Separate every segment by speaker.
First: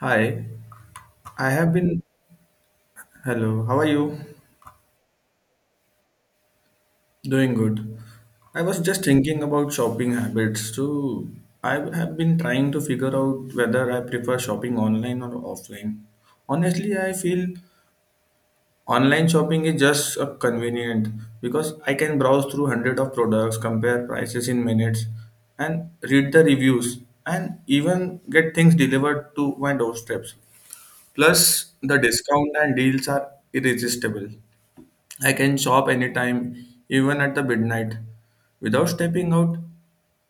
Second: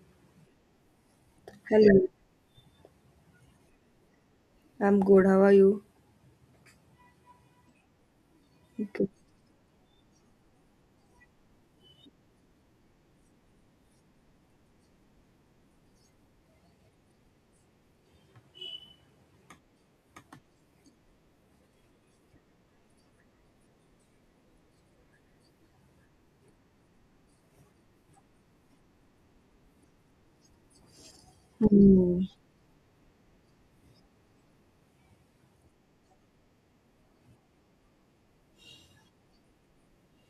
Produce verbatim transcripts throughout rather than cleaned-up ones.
Speaker 1: Hi, I have been.
Speaker 2: Hello,
Speaker 1: Hello, how are you?
Speaker 2: I'm good. How are you?
Speaker 1: Doing good. I was just
Speaker 2: Okay.
Speaker 1: thinking about shopping habits too. I have been trying to figure out whether I prefer shopping online or offline. Honestly, I feel online shopping is just uh, convenient because I can browse through hundred of products, compare prices in minutes, and read the reviews, and even get things delivered to my doorsteps. Plus, the
Speaker 2: Hmm.
Speaker 1: discount and deals are irresistible. I can shop anytime, even at the midnight, without stepping out.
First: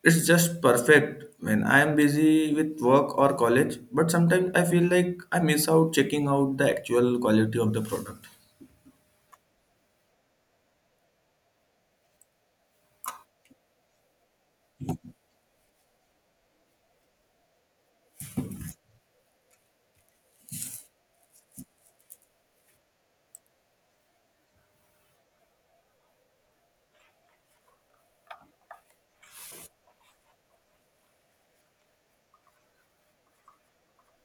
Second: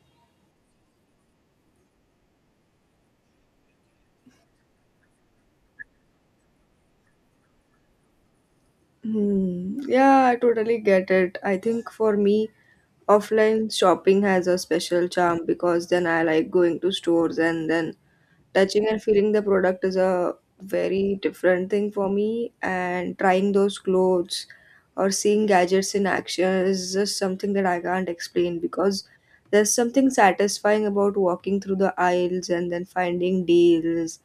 Speaker 1: It's just perfect when I am busy with work or college, but sometimes I feel like I miss out checking out the actual quality of the product.
Speaker 2: Hmm. Yeah, I totally get it. I think for me, offline shopping has a special charm because then I like going to stores and then touching and feeling the product is a very different thing for me. And trying those clothes or seeing gadgets in action is just something that I can't explain because there's something satisfying about walking through the aisles and then finding deals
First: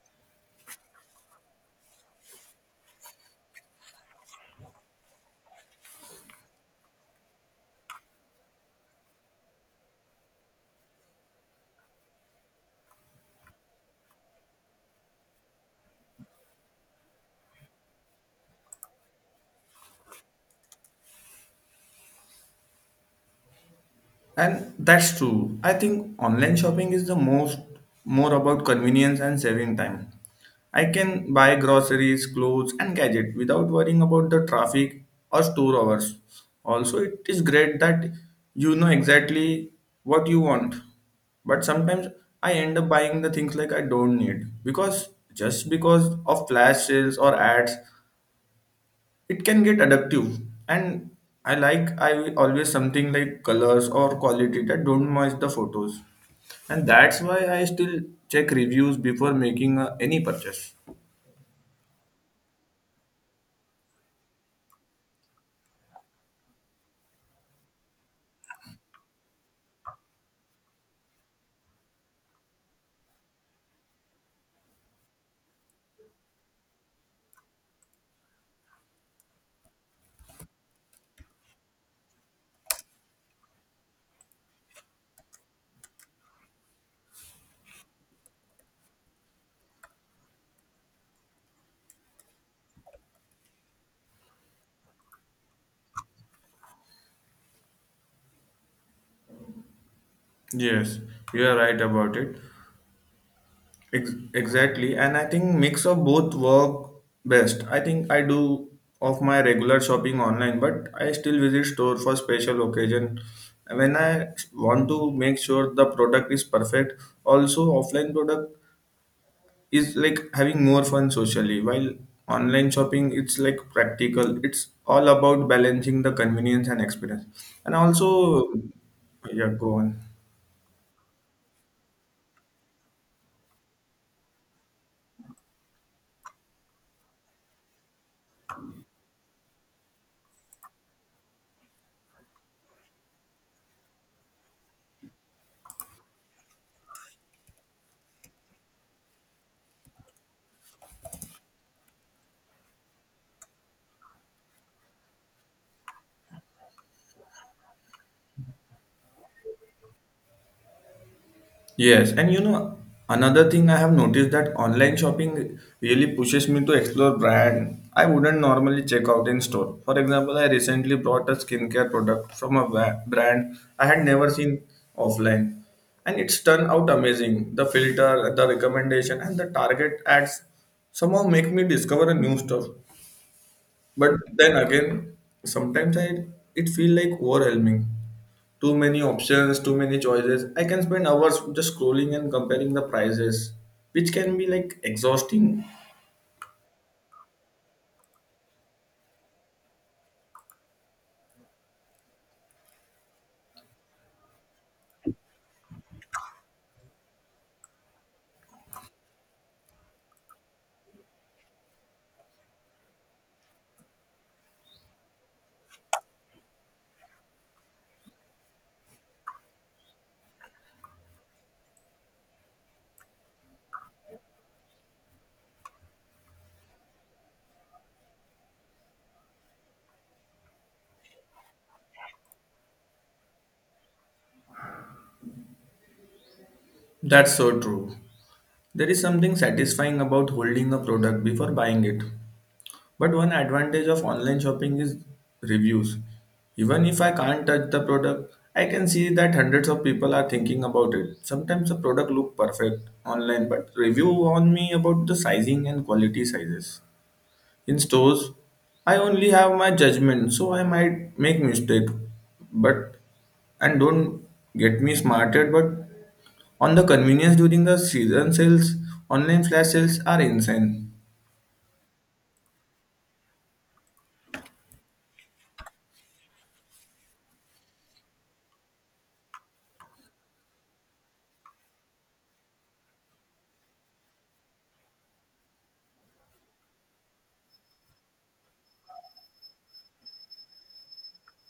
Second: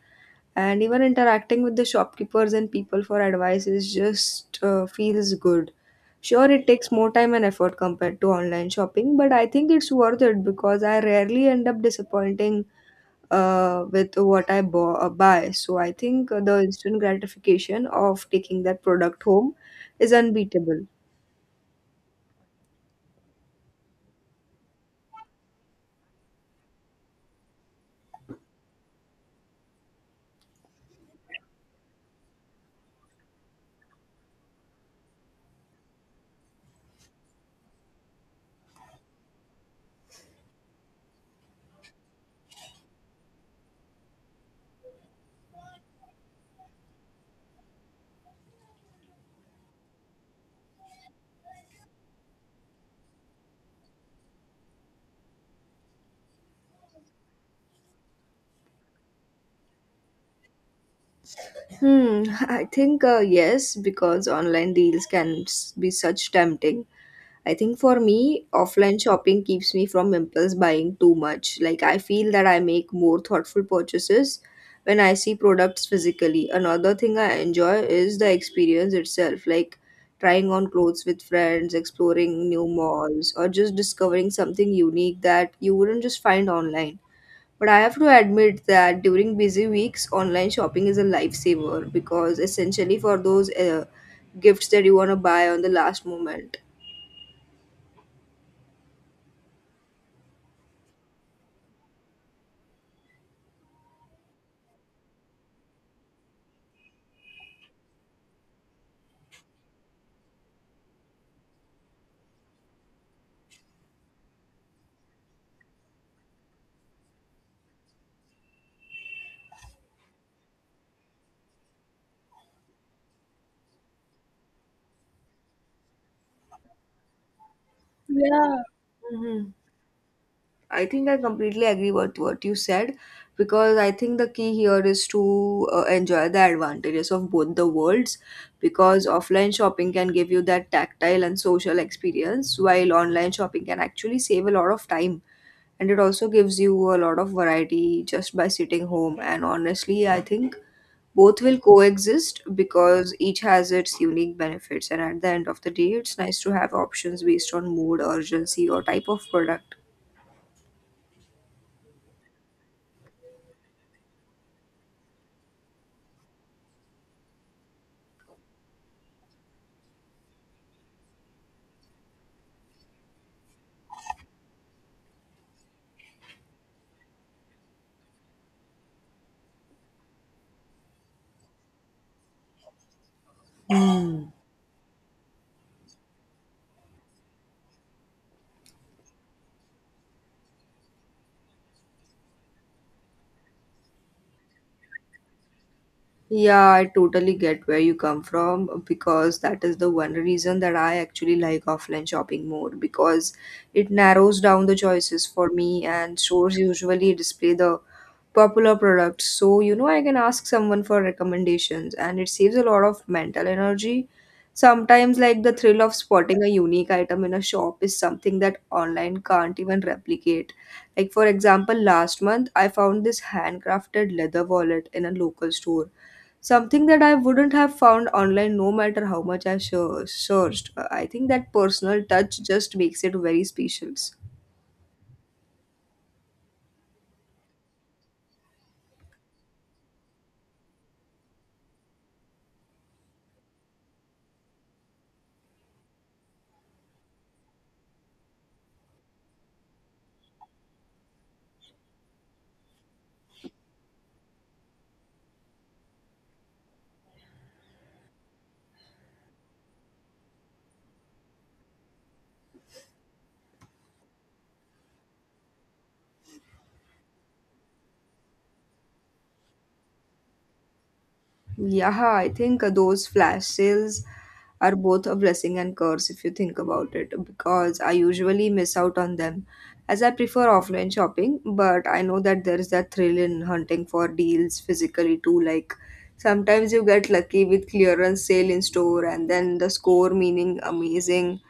Speaker 2: and even interacting with the shopkeepers and people for advice is just uh, feels good. Sure, it takes more time and effort compared to online shopping, but I think it's worth it because I rarely end up disappointing uh, with what i bo- uh, buy. So I think the instant gratification of taking that product home is unbeatable.
Speaker 1: And that's true. I think online shopping is the most more about convenience and saving time. I can buy groceries, clothes, and gadgets without worrying about the traffic or store hours. Also, it is great that you know exactly what you want. But sometimes I end up buying the things like I don't need because just because of flash sales or ads, it can get adaptive, and I like I always something like colors or quality that don't match the photos, and that's why I still check reviews before making uh, any purchase.
Speaker 2: Hmm. I think uh, yes, because online deals can s- be such tempting. I think for me, offline shopping keeps me from impulse buying too much. Like, I feel that I make more thoughtful purchases when I see products physically. Another thing I enjoy is the experience itself, like trying on clothes with friends, exploring new malls, or just discovering something unique that you wouldn't just find online. But I have to admit that during busy weeks, online shopping is a lifesaver because essentially for those uh, gifts that you want to buy on the last moment.
Speaker 1: Yes, you are right about it. Ex- exactly, and I think mix of both work best. I think I do of my regular shopping online, but I still visit store for special occasion when I want to make sure the product is perfect. Also offline product is like having more fun socially, while online shopping it's like practical. It's all about balancing the convenience and experience. And also,
Speaker 2: Yeah.
Speaker 1: yeah,
Speaker 2: Hmm.
Speaker 1: go on.
Speaker 2: I think I completely agree with what you said because I think the key here is to uh, enjoy the advantages of both the worlds, because offline shopping can give you that tactile and social experience, while online shopping can actually save a lot of time, and it also gives you a lot of variety just by sitting home. And honestly, I think both will coexist because each has its unique benefits, and at the end of the day, it's nice to have options based on mood, urgency, or type of product.
Speaker 1: Yes, and you know, another thing I have noticed that online shopping really pushes me to explore brand I wouldn't normally check out in store. For example, I recently bought a skincare product from a ba- brand I had never seen offline, and it's turned out amazing. The filter, the recommendation, and the target ads somehow make me discover a new stuff. But then again, sometimes I it feel like overwhelming. Too many options, too many choices. I can spend hours just scrolling and comparing the prices, which can be like exhausting.
Speaker 2: Yeah, I totally get where you come from, because that is the one reason that I actually like offline shopping more, because it narrows down the choices for me and stores usually display the popular products. So, you know, I can ask someone for recommendations and it saves a lot of mental energy. Sometimes, like, the thrill of spotting a unique item in a shop is something that online can't even replicate. Like, for example, last month I found this handcrafted leather wallet in a local store. Something that I wouldn't have found online no matter how much I sur- searched. Uh, I think that personal touch just makes it very special.
Speaker 1: That's so true. There is something satisfying about holding a product before buying it, but one advantage of online shopping is reviews. Even if I can't touch the product, I can see that hundreds of people are thinking about it. Sometimes the product look perfect online, but review warn me about the sizing and quality sizes. In stores, I only have my judgment, so I might make mistake, but and don't get me smarted, but on the convenience during the season sales, online flash sales are insane.
Speaker 2: Yeah, I think uh, those flash sales are both a blessing and curse if you think about it, because I usually miss out on them as I prefer offline shopping, but I know that there is that thrill in hunting for deals physically too. Like, sometimes you get lucky with clearance sale in store and then the score meaning amazing.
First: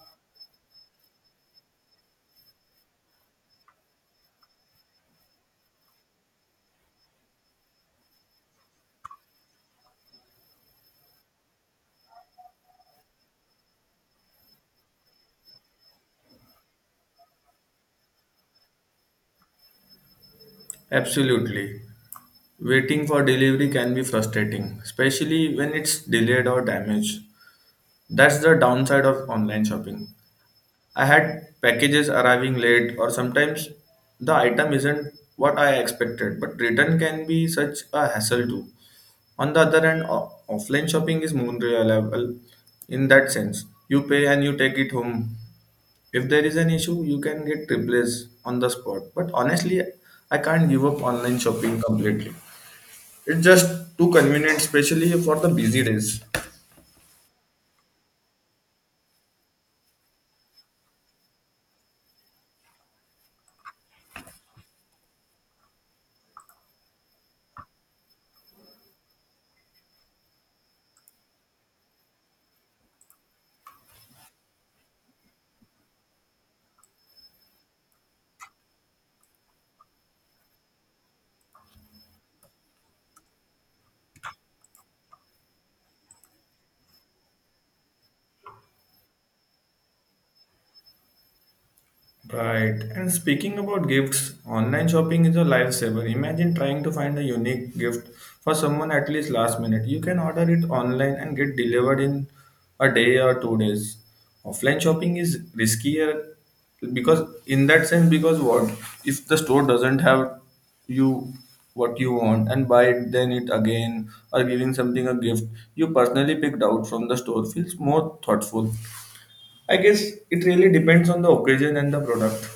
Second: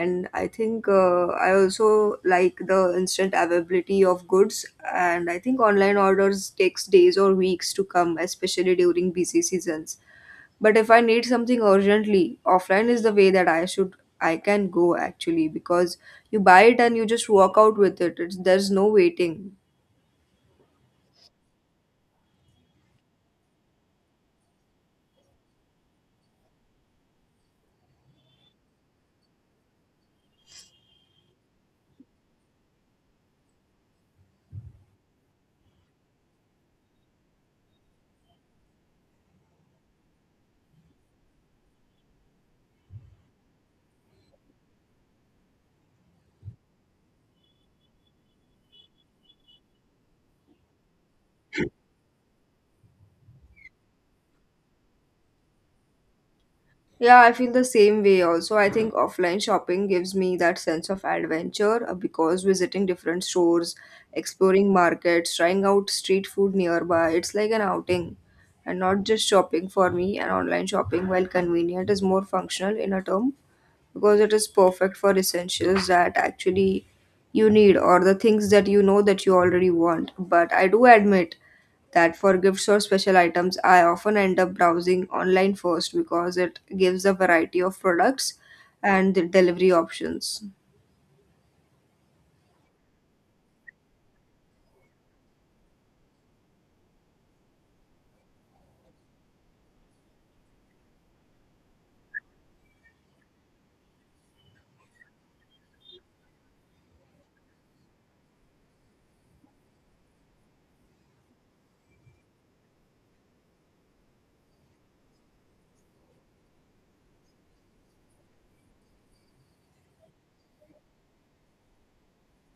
Speaker 2: And I think uh, I also like the instant availability of goods, and I think online orders takes days or weeks to come, especially during busy seasons. But if I need something urgently, offline is the way that I should, I can go actually, because you buy it and you just walk out with it. It's, there's no waiting.
Speaker 1: Absolutely. Waiting for delivery can be frustrating, especially when it's delayed or damaged. That's the downside of online shopping. I had packages arriving late, or sometimes the item isn't what I expected, but return can be such a hassle too. On the other hand, o- offline shopping is more reliable in that sense. You pay and you take it home. If there is an issue, you can get replaced on the spot. But honestly, I can't give up online shopping completely. It's just too convenient, especially for the busy days.
Speaker 2: Yeah, I feel the same way also. I think offline shopping gives me that sense of adventure uh, because visiting different stores, exploring markets, trying out street food nearby, it's like an outing. And not just shopping for me. And online shopping, while convenient, is more functional in a term because it is perfect for essentials that actually you need, or the things that you know that you already want. But I do admit that for gifts or special items, I often end up browsing online first because it gives a variety of products and the delivery options.
Speaker 1: Right. And speaking about gifts, online shopping is a lifesaver. Imagine trying to find a unique gift for someone at least last minute. You can order it online and get delivered in a day or two days. Offline shopping is riskier because in that sense because what if the store doesn't have you what you want and buy it then it again, or giving something a gift you personally picked out from the store feels more thoughtful. I guess it really depends on the occasion and the product.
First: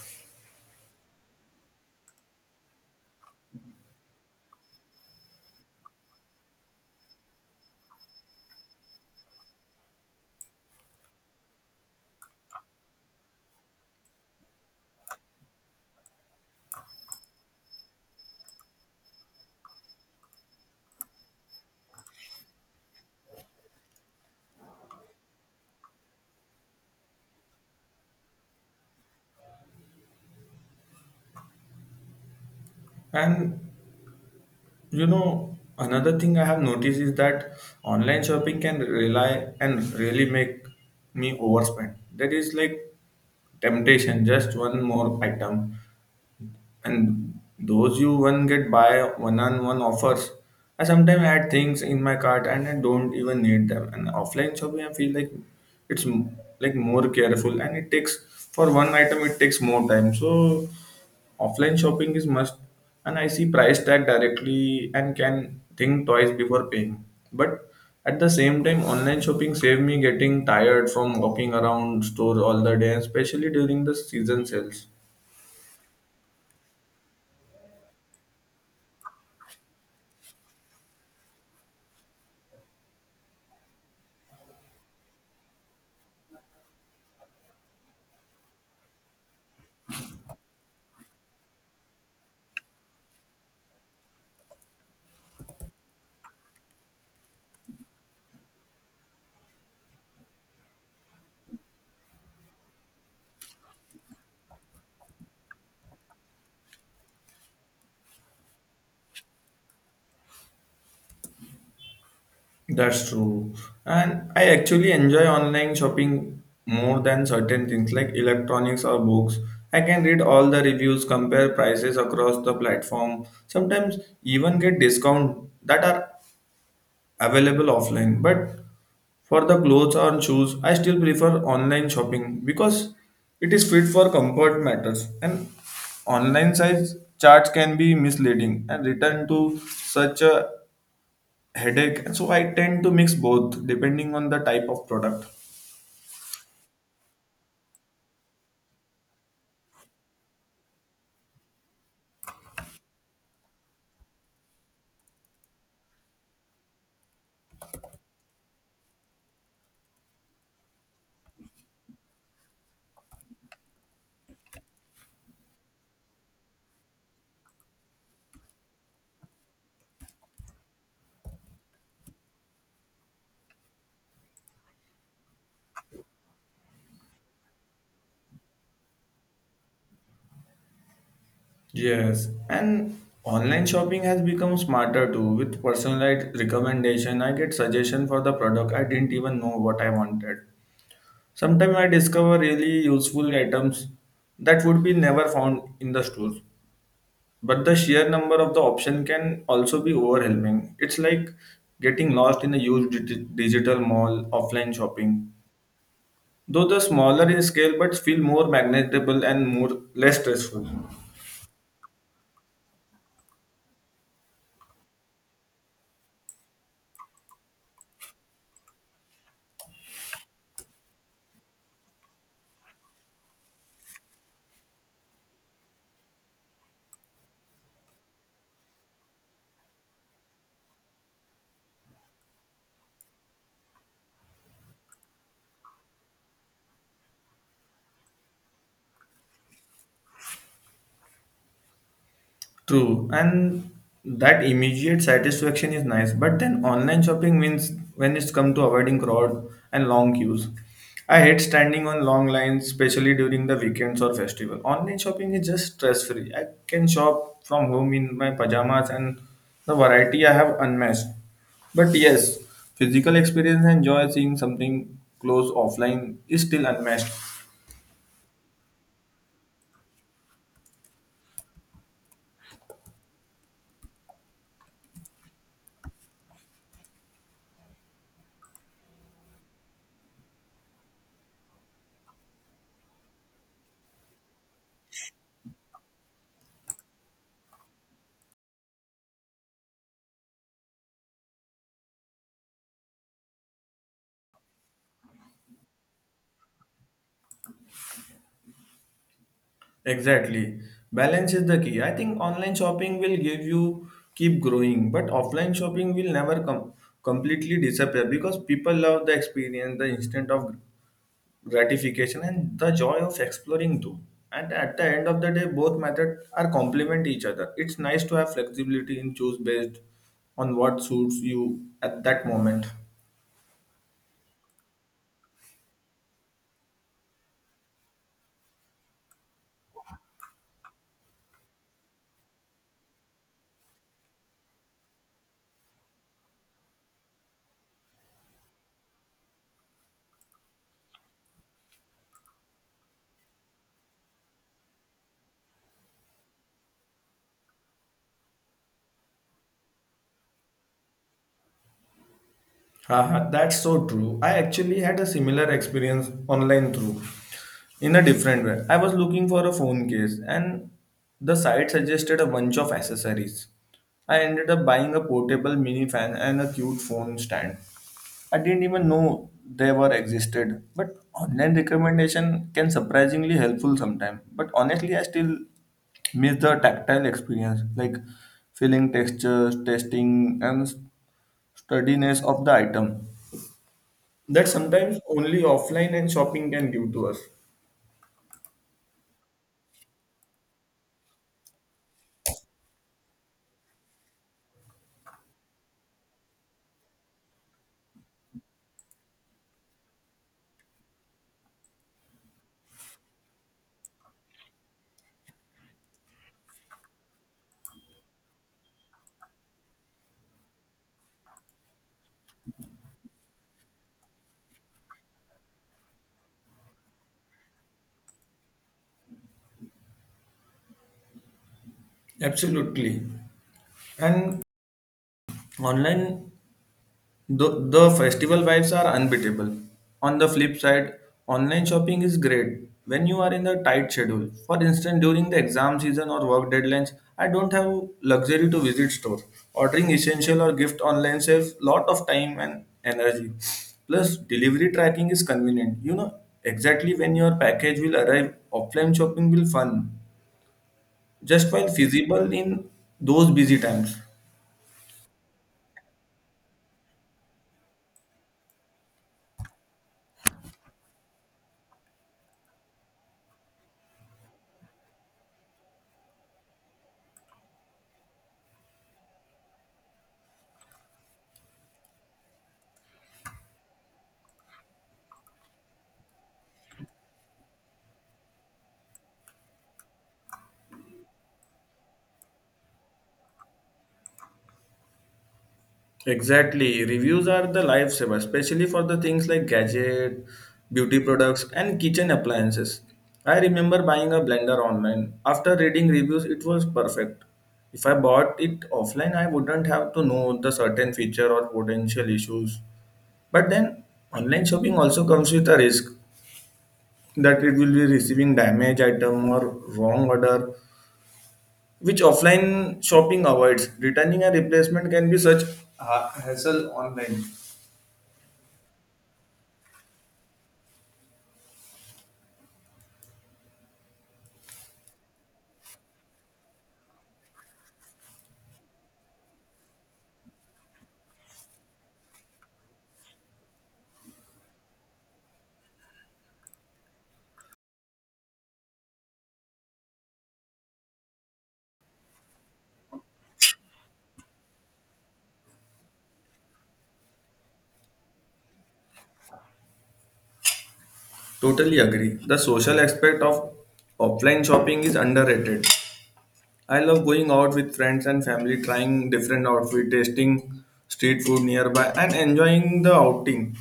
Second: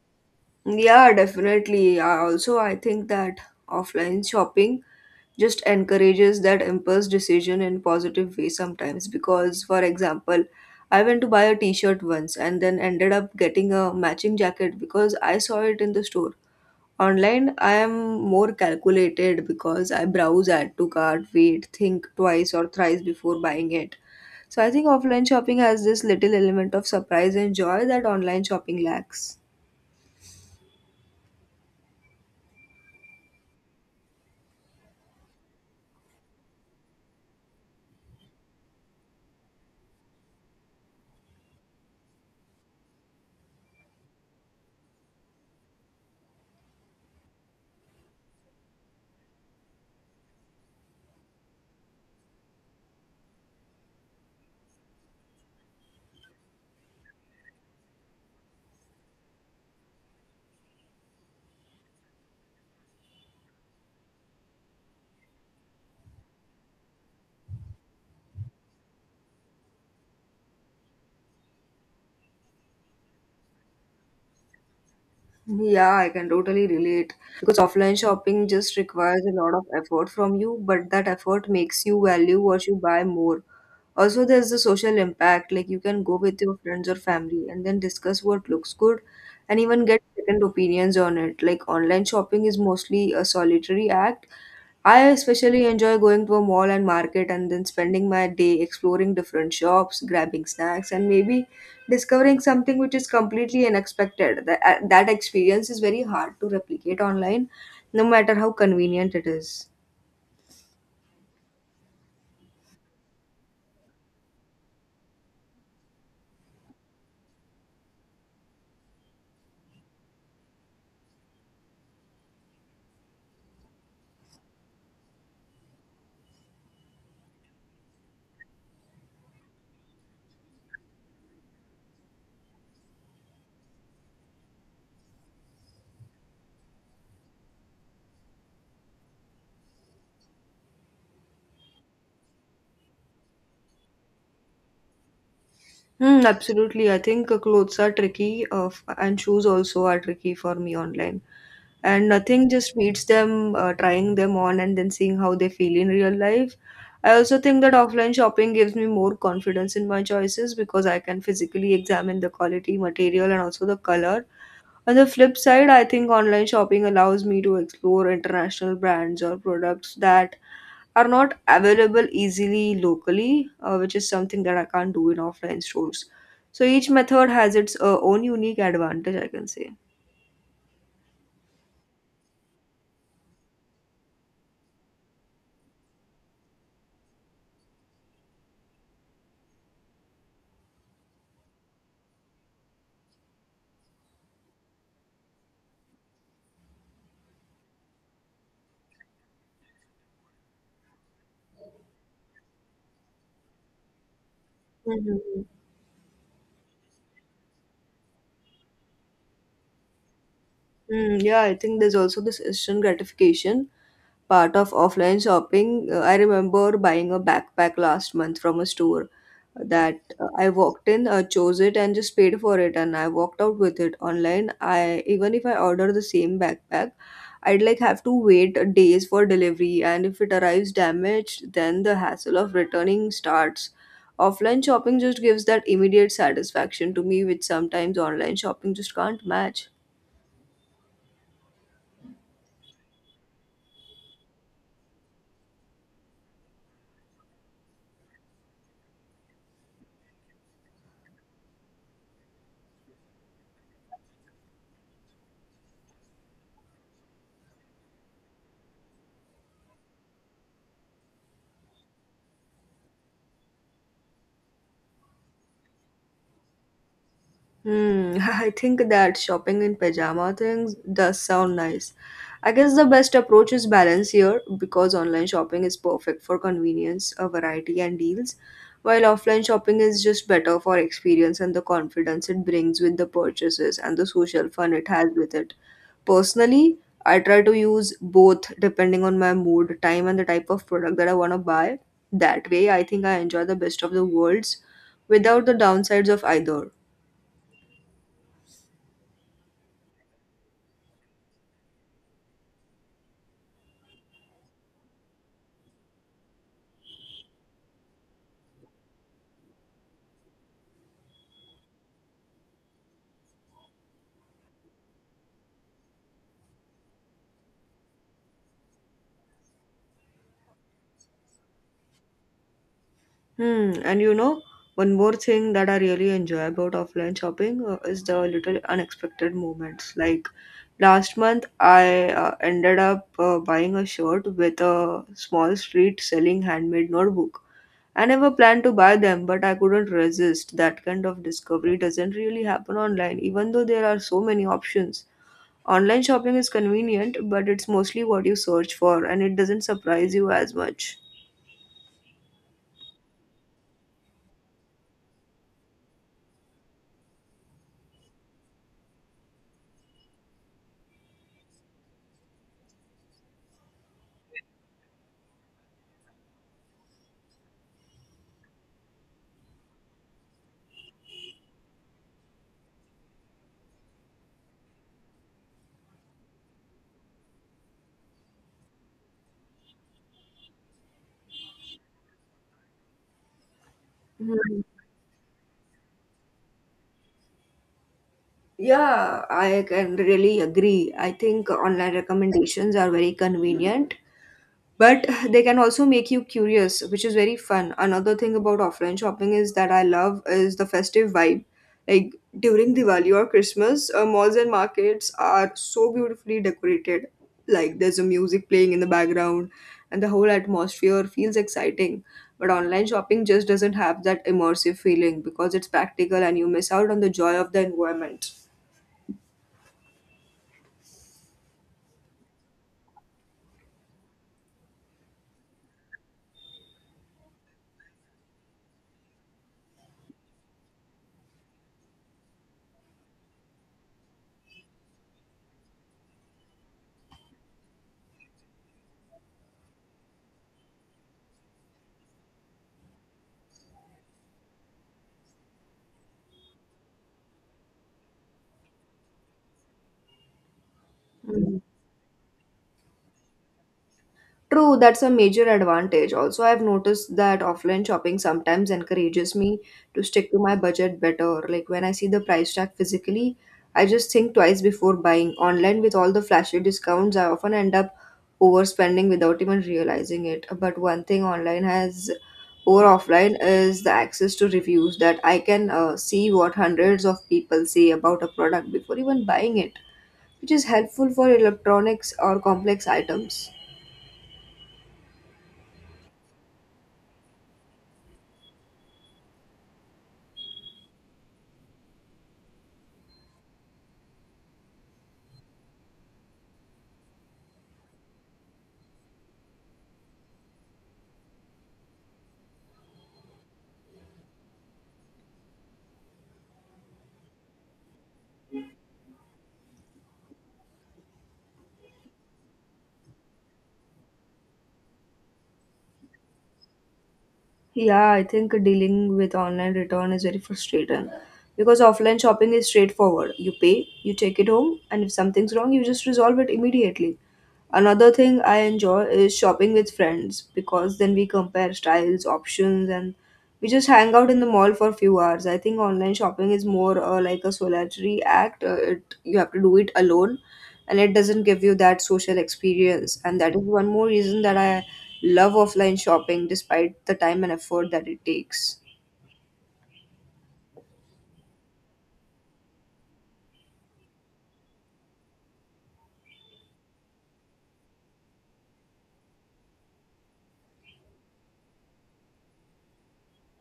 Speaker 2: Yeah, definitely. I also I think that offline shopping just encourages that impulse decision in positive way sometimes, because for example, I went to buy a t-shirt once and then ended up getting a matching jacket because I saw it in the store. Online, I am more calculated because I browse, add to cart, wait, think twice or thrice before buying it. So I think offline shopping has this little element of surprise and joy that online shopping lacks.
Speaker 1: And you know, another thing I have noticed is that online shopping can rely and really make me overspend. That is like temptation, just one more item and those you one get buy one on one offers. I sometimes add things in my cart and I don't even need them. And offline shopping, I feel like it's m- like more careful and it takes for one item it takes more time. So offline shopping is must, and I see price tag directly and can think twice before paying. But at the same time, online shopping save me getting tired from walking around store all the day, especially during the season sales.
Speaker 2: Yeah, I can totally relate, because offline shopping just requires a lot of effort from you, but that effort makes you value what you buy more. Also, there's the social impact, like you can go with your friends or family and then discuss what looks good and even get second opinions on it. Like, online shopping is mostly a solitary act. I especially enjoy going to a mall and market and then spending my day exploring different shops, grabbing snacks, and maybe discovering something which is completely unexpected. That, that experience is very hard to replicate online, no matter how convenient it is.
Speaker 1: That's true. And I actually enjoy online shopping more than certain things like electronics or books. I can read all the reviews, compare prices across the platform, sometimes even get discount that are available offline. But for the clothes or shoes, I still prefer online shopping because it is fit for comfort matters. And online size charts can be misleading and return to such a headache, and so I tend to mix both depending on the type of product.
Speaker 2: Mm, absolutely. I think uh, clothes are tricky, uh, f- and shoes also are tricky for me online. And nothing just beats them uh, trying them on and then seeing how they feel in real life. I also think that offline shopping gives me more confidence in my choices because I can physically examine the quality, material, and also the color. On the flip side, I think online shopping allows me to explore international brands or products that are not available easily locally, uh, which is something that I can't do in offline stores. So each method has its uh, own unique advantage, I can say.
Speaker 1: Yes, and online shopping has become smarter too with personalized recommendation. I get suggestion for the product I didn't even know what I wanted. Sometimes I discover really useful items that would be never found in the stores, but the sheer number of the option can also be overwhelming. It's like getting lost in a huge digi- digital mall. Offline shopping,
Speaker 2: Mhm.
Speaker 1: though the smaller in scale, but feel more magnetable and more less stressful.
Speaker 2: Mm, yeah, I think there's also this instant gratification part of offline shopping. Uh, I remember buying a backpack last month from a store that uh, I walked in, uh, chose it, and just paid for it, and I walked out with it. Online, I even if I order the same backpack, I'd like have to wait days for delivery, and if it arrives damaged, then the hassle of returning starts. Offline shopping just gives that immediate satisfaction to me, which sometimes online shopping just can't match.
Speaker 1: True, and that immediate satisfaction is nice. But then online shopping means when it's come to avoiding crowd and long queues. I hate standing on long lines, especially during the weekends or festival. Online shopping is just stress free. I can shop from home in my pajamas, and the variety I have unmatched. But yes, physical experience and joy seeing something close offline is still unmatched.
Speaker 2: Hmm. I think that shopping in pajama things does sound nice. I guess the best approach is balance here, because online shopping is perfect for convenience, a variety, and deals, while offline shopping is just better for experience and the confidence it brings with the purchases and the social fun it has with it. Personally, I try to use both depending on my mood, time, and the type of product that I want to buy. That way, I think I enjoy the best of the worlds without the downsides of either.
Speaker 1: Exactly. Balance is the key. I think online shopping will give you keep growing, but offline shopping will never come completely disappear because people love the experience, the instant of gratification, and the joy of exploring too. And at the end of the day, both methods are complement each other. It's nice to have flexibility in choose based on what suits you at that moment.
Speaker 2: Hmm. And you know, one more thing that I really enjoy about offline shopping uh, is the little unexpected moments. Like last month, I uh, ended up uh, buying a shirt with a small street selling handmade notebook. I never planned to buy them, but I couldn't resist. That kind of discovery doesn't really happen online, even though there are so many options. Online shopping is convenient, but it's mostly what you search for, and it doesn't surprise you as much.
Speaker 1: Haha, that's so true. I actually had a similar experience online through in a different way. I was looking for a phone case and the site suggested a bunch of accessories. I ended up buying a portable mini fan and a cute phone stand. I didn't even know they were existed. But online recommendation can surprisingly helpful sometimes. But honestly, I still miss the tactile experience, like feeling textures, testing, and sturdiness of the item that
Speaker 2: Hmm.
Speaker 1: sometimes only offline and shopping can give to us.
Speaker 2: Yeah, I can really agree. I think online recommendations are very convenient, but they can also make you curious, which is very fun. Another thing about offline shopping is that I love is the festive vibe. Like during Diwali or Christmas, uh, malls and markets are so beautifully decorated. Like there's a music playing in the background, and the whole atmosphere feels exciting. But online shopping just doesn't have that immersive feeling because it's practical and you miss out on the joy of the environment.
Speaker 1: Absolutely. And online The, the festival vibes are unbeatable. On the flip side, online shopping is great when you are in a tight schedule. For instance, during the exam season or work deadlines, I don't have luxury to visit store. Ordering essential or gift online saves lot of time and energy. Plus, delivery tracking is convenient. You know exactly when your package will arrive. Offline shopping will fun just
Speaker 2: Mhm.
Speaker 1: while feasible in those busy times.
Speaker 2: True, that's a major advantage. Also, I've noticed that offline shopping sometimes encourages me to stick to my budget better. Like when I see the price tag physically, I just think twice before buying. Online, with all the flashy discounts, I often end up overspending without even realizing it. But one thing online has over offline is the access to reviews, that I can uh, see what hundreds of people say about a product before even buying it, which is helpful for electronics or complex items.
Speaker 1: Exactly. Reviews are the lifesaver, especially for the things like gadget, beauty products, and kitchen appliances. I remember buying a blender online. After reading reviews, it was perfect. If I bought it offline, I wouldn't have to know the certain feature or potential issues. But then, online shopping also comes with a risk that it will be receiving damaged item or wrong order, which offline shopping avoids. Returning a replacement can be such a hassle online.
Speaker 2: Yeah, I think dealing with online return is very frustrating because offline shopping is straightforward. You pay, you take it home, and if something's wrong, you just resolve it immediately. Another thing I enjoy is shopping with friends because then we compare styles, options, and we just hang out in the mall for a few hours. I think online shopping is more uh, like a solitary act. Uh, it you have to do it alone, and it doesn't give you that social experience. And that is one more reason that I love offline shopping, despite the time and effort that it takes.
Speaker 1: Totally agree. The social aspect of offline shopping is underrated. I love going out with friends and family, trying different outfits, tasting street food nearby, and enjoying the outing.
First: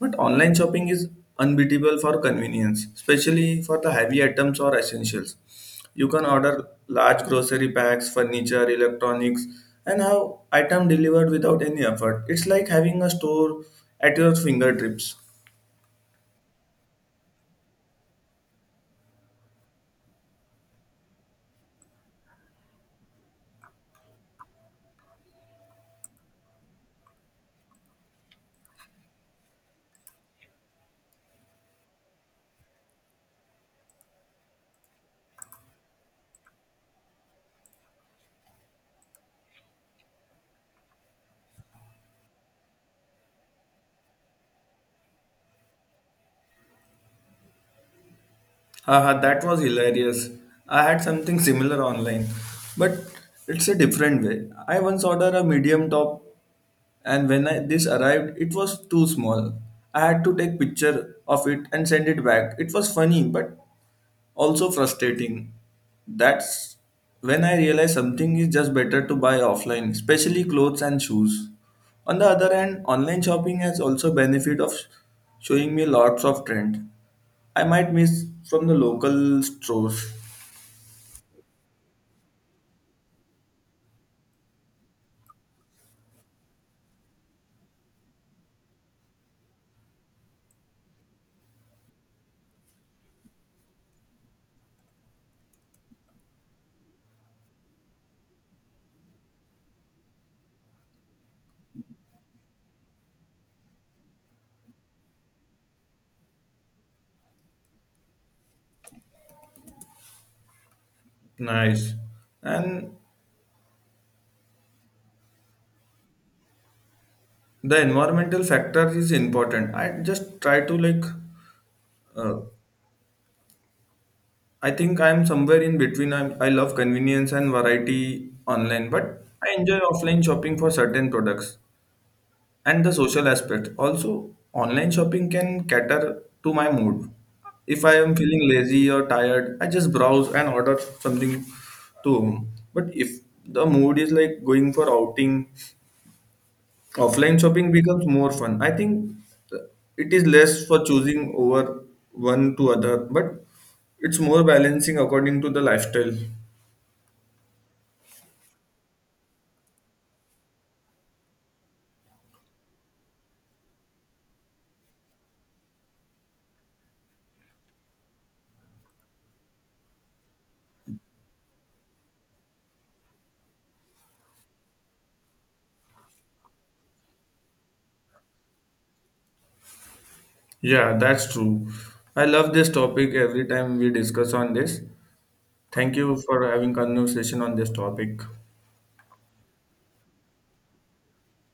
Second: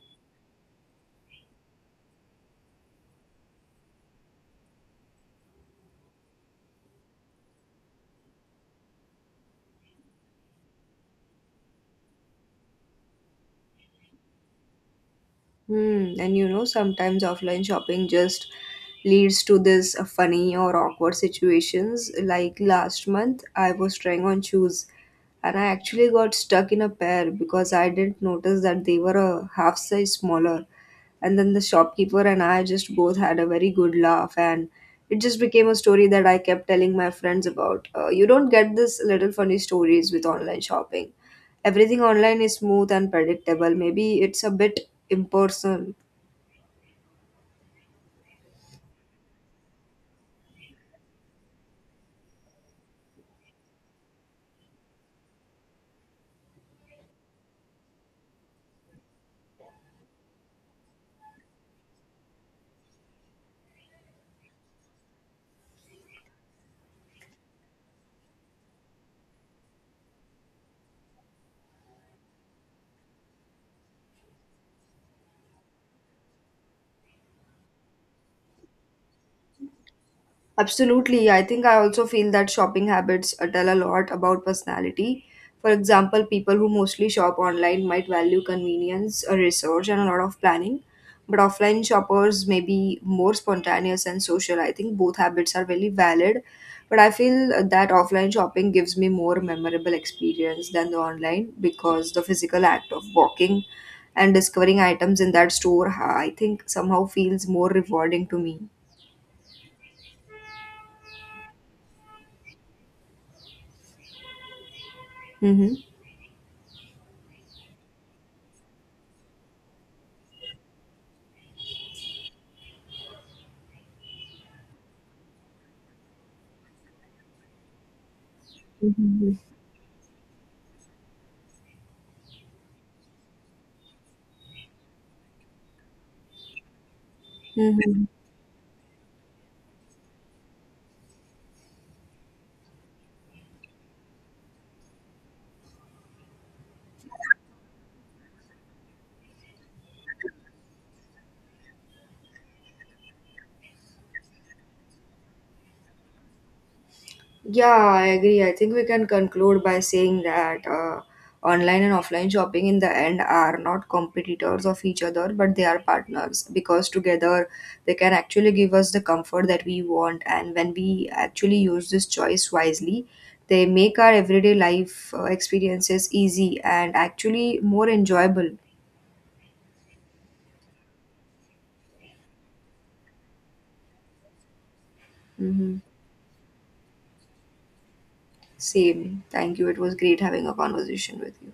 Speaker 1: But online shopping is unbeatable for convenience, especially for the heavy items or essentials. You can order large grocery packs, furniture, electronics, and have item delivered without any effort. It's like having a store at your fingertips.
Speaker 2: Hmm. And you know, sometimes offline shopping just leads to this uh, funny or awkward situations. Like last month, I was trying on shoes and I actually got stuck in a pair because I didn't notice that they were a half size smaller. And then the shopkeeper and I just both had a very good laugh, and it just became a story that I kept telling my friends about. Uh, you don't get this little funny stories with online shopping. Everything online is smooth and predictable, maybe it's a bit impersonal.
Speaker 1: Haha, that was hilarious. I had something similar online, but it's a different way. I once ordered a medium top, and when I, this arrived, it was too small. I had to take picture of it and send it back. It was funny, but also frustrating. That's when I realize something is just better to buy offline, especially clothes and shoes. On the other hand, online shopping has also benefit of showing me lots of trend. I might miss from the local stores.
Speaker 2: Absolutely. I think I also feel that shopping habits uh, tell a lot about personality. For example, people who mostly shop online might value convenience, uh, research, and a lot of planning. But offline shoppers may be more spontaneous and social. I think both habits are very valid. But I feel uh, that offline shopping gives me more memorable experience than the online, because the physical act of walking and discovering items in that store, uh, I think, somehow feels more rewarding to me.
Speaker 1: Nice. And
Speaker 2: Hmm.
Speaker 1: the environmental factor is important. I just try to like uh, I think I'm somewhere in between. i I love convenience and variety online, but I enjoy offline shopping for certain products, and the social aspect also. Online shopping can cater to my mood. If I
Speaker 2: Hmm.
Speaker 1: am feeling lazy or tired, I just browse and order something to home. But if the mood is like going for outing, offline shopping becomes more fun, I think. uh, it is less for choosing over one to other, but it's more balancing according to the lifestyle.
Speaker 2: Yeah, I agree. I think we can conclude by saying that uh, online and offline shopping in the end are not competitors of each other, but they are partners, because together they can actually give us the comfort that we want. And when we actually use this choice wisely, they make our everyday life uh, experiences easy and actually more enjoyable.
Speaker 1: Yeah, that's true. I love this topic every time we discuss on this.
Speaker 2: Hmm.
Speaker 1: Thank you for having conversation on this topic.
Speaker 2: Same. Thank you. It was great having a conversation with you.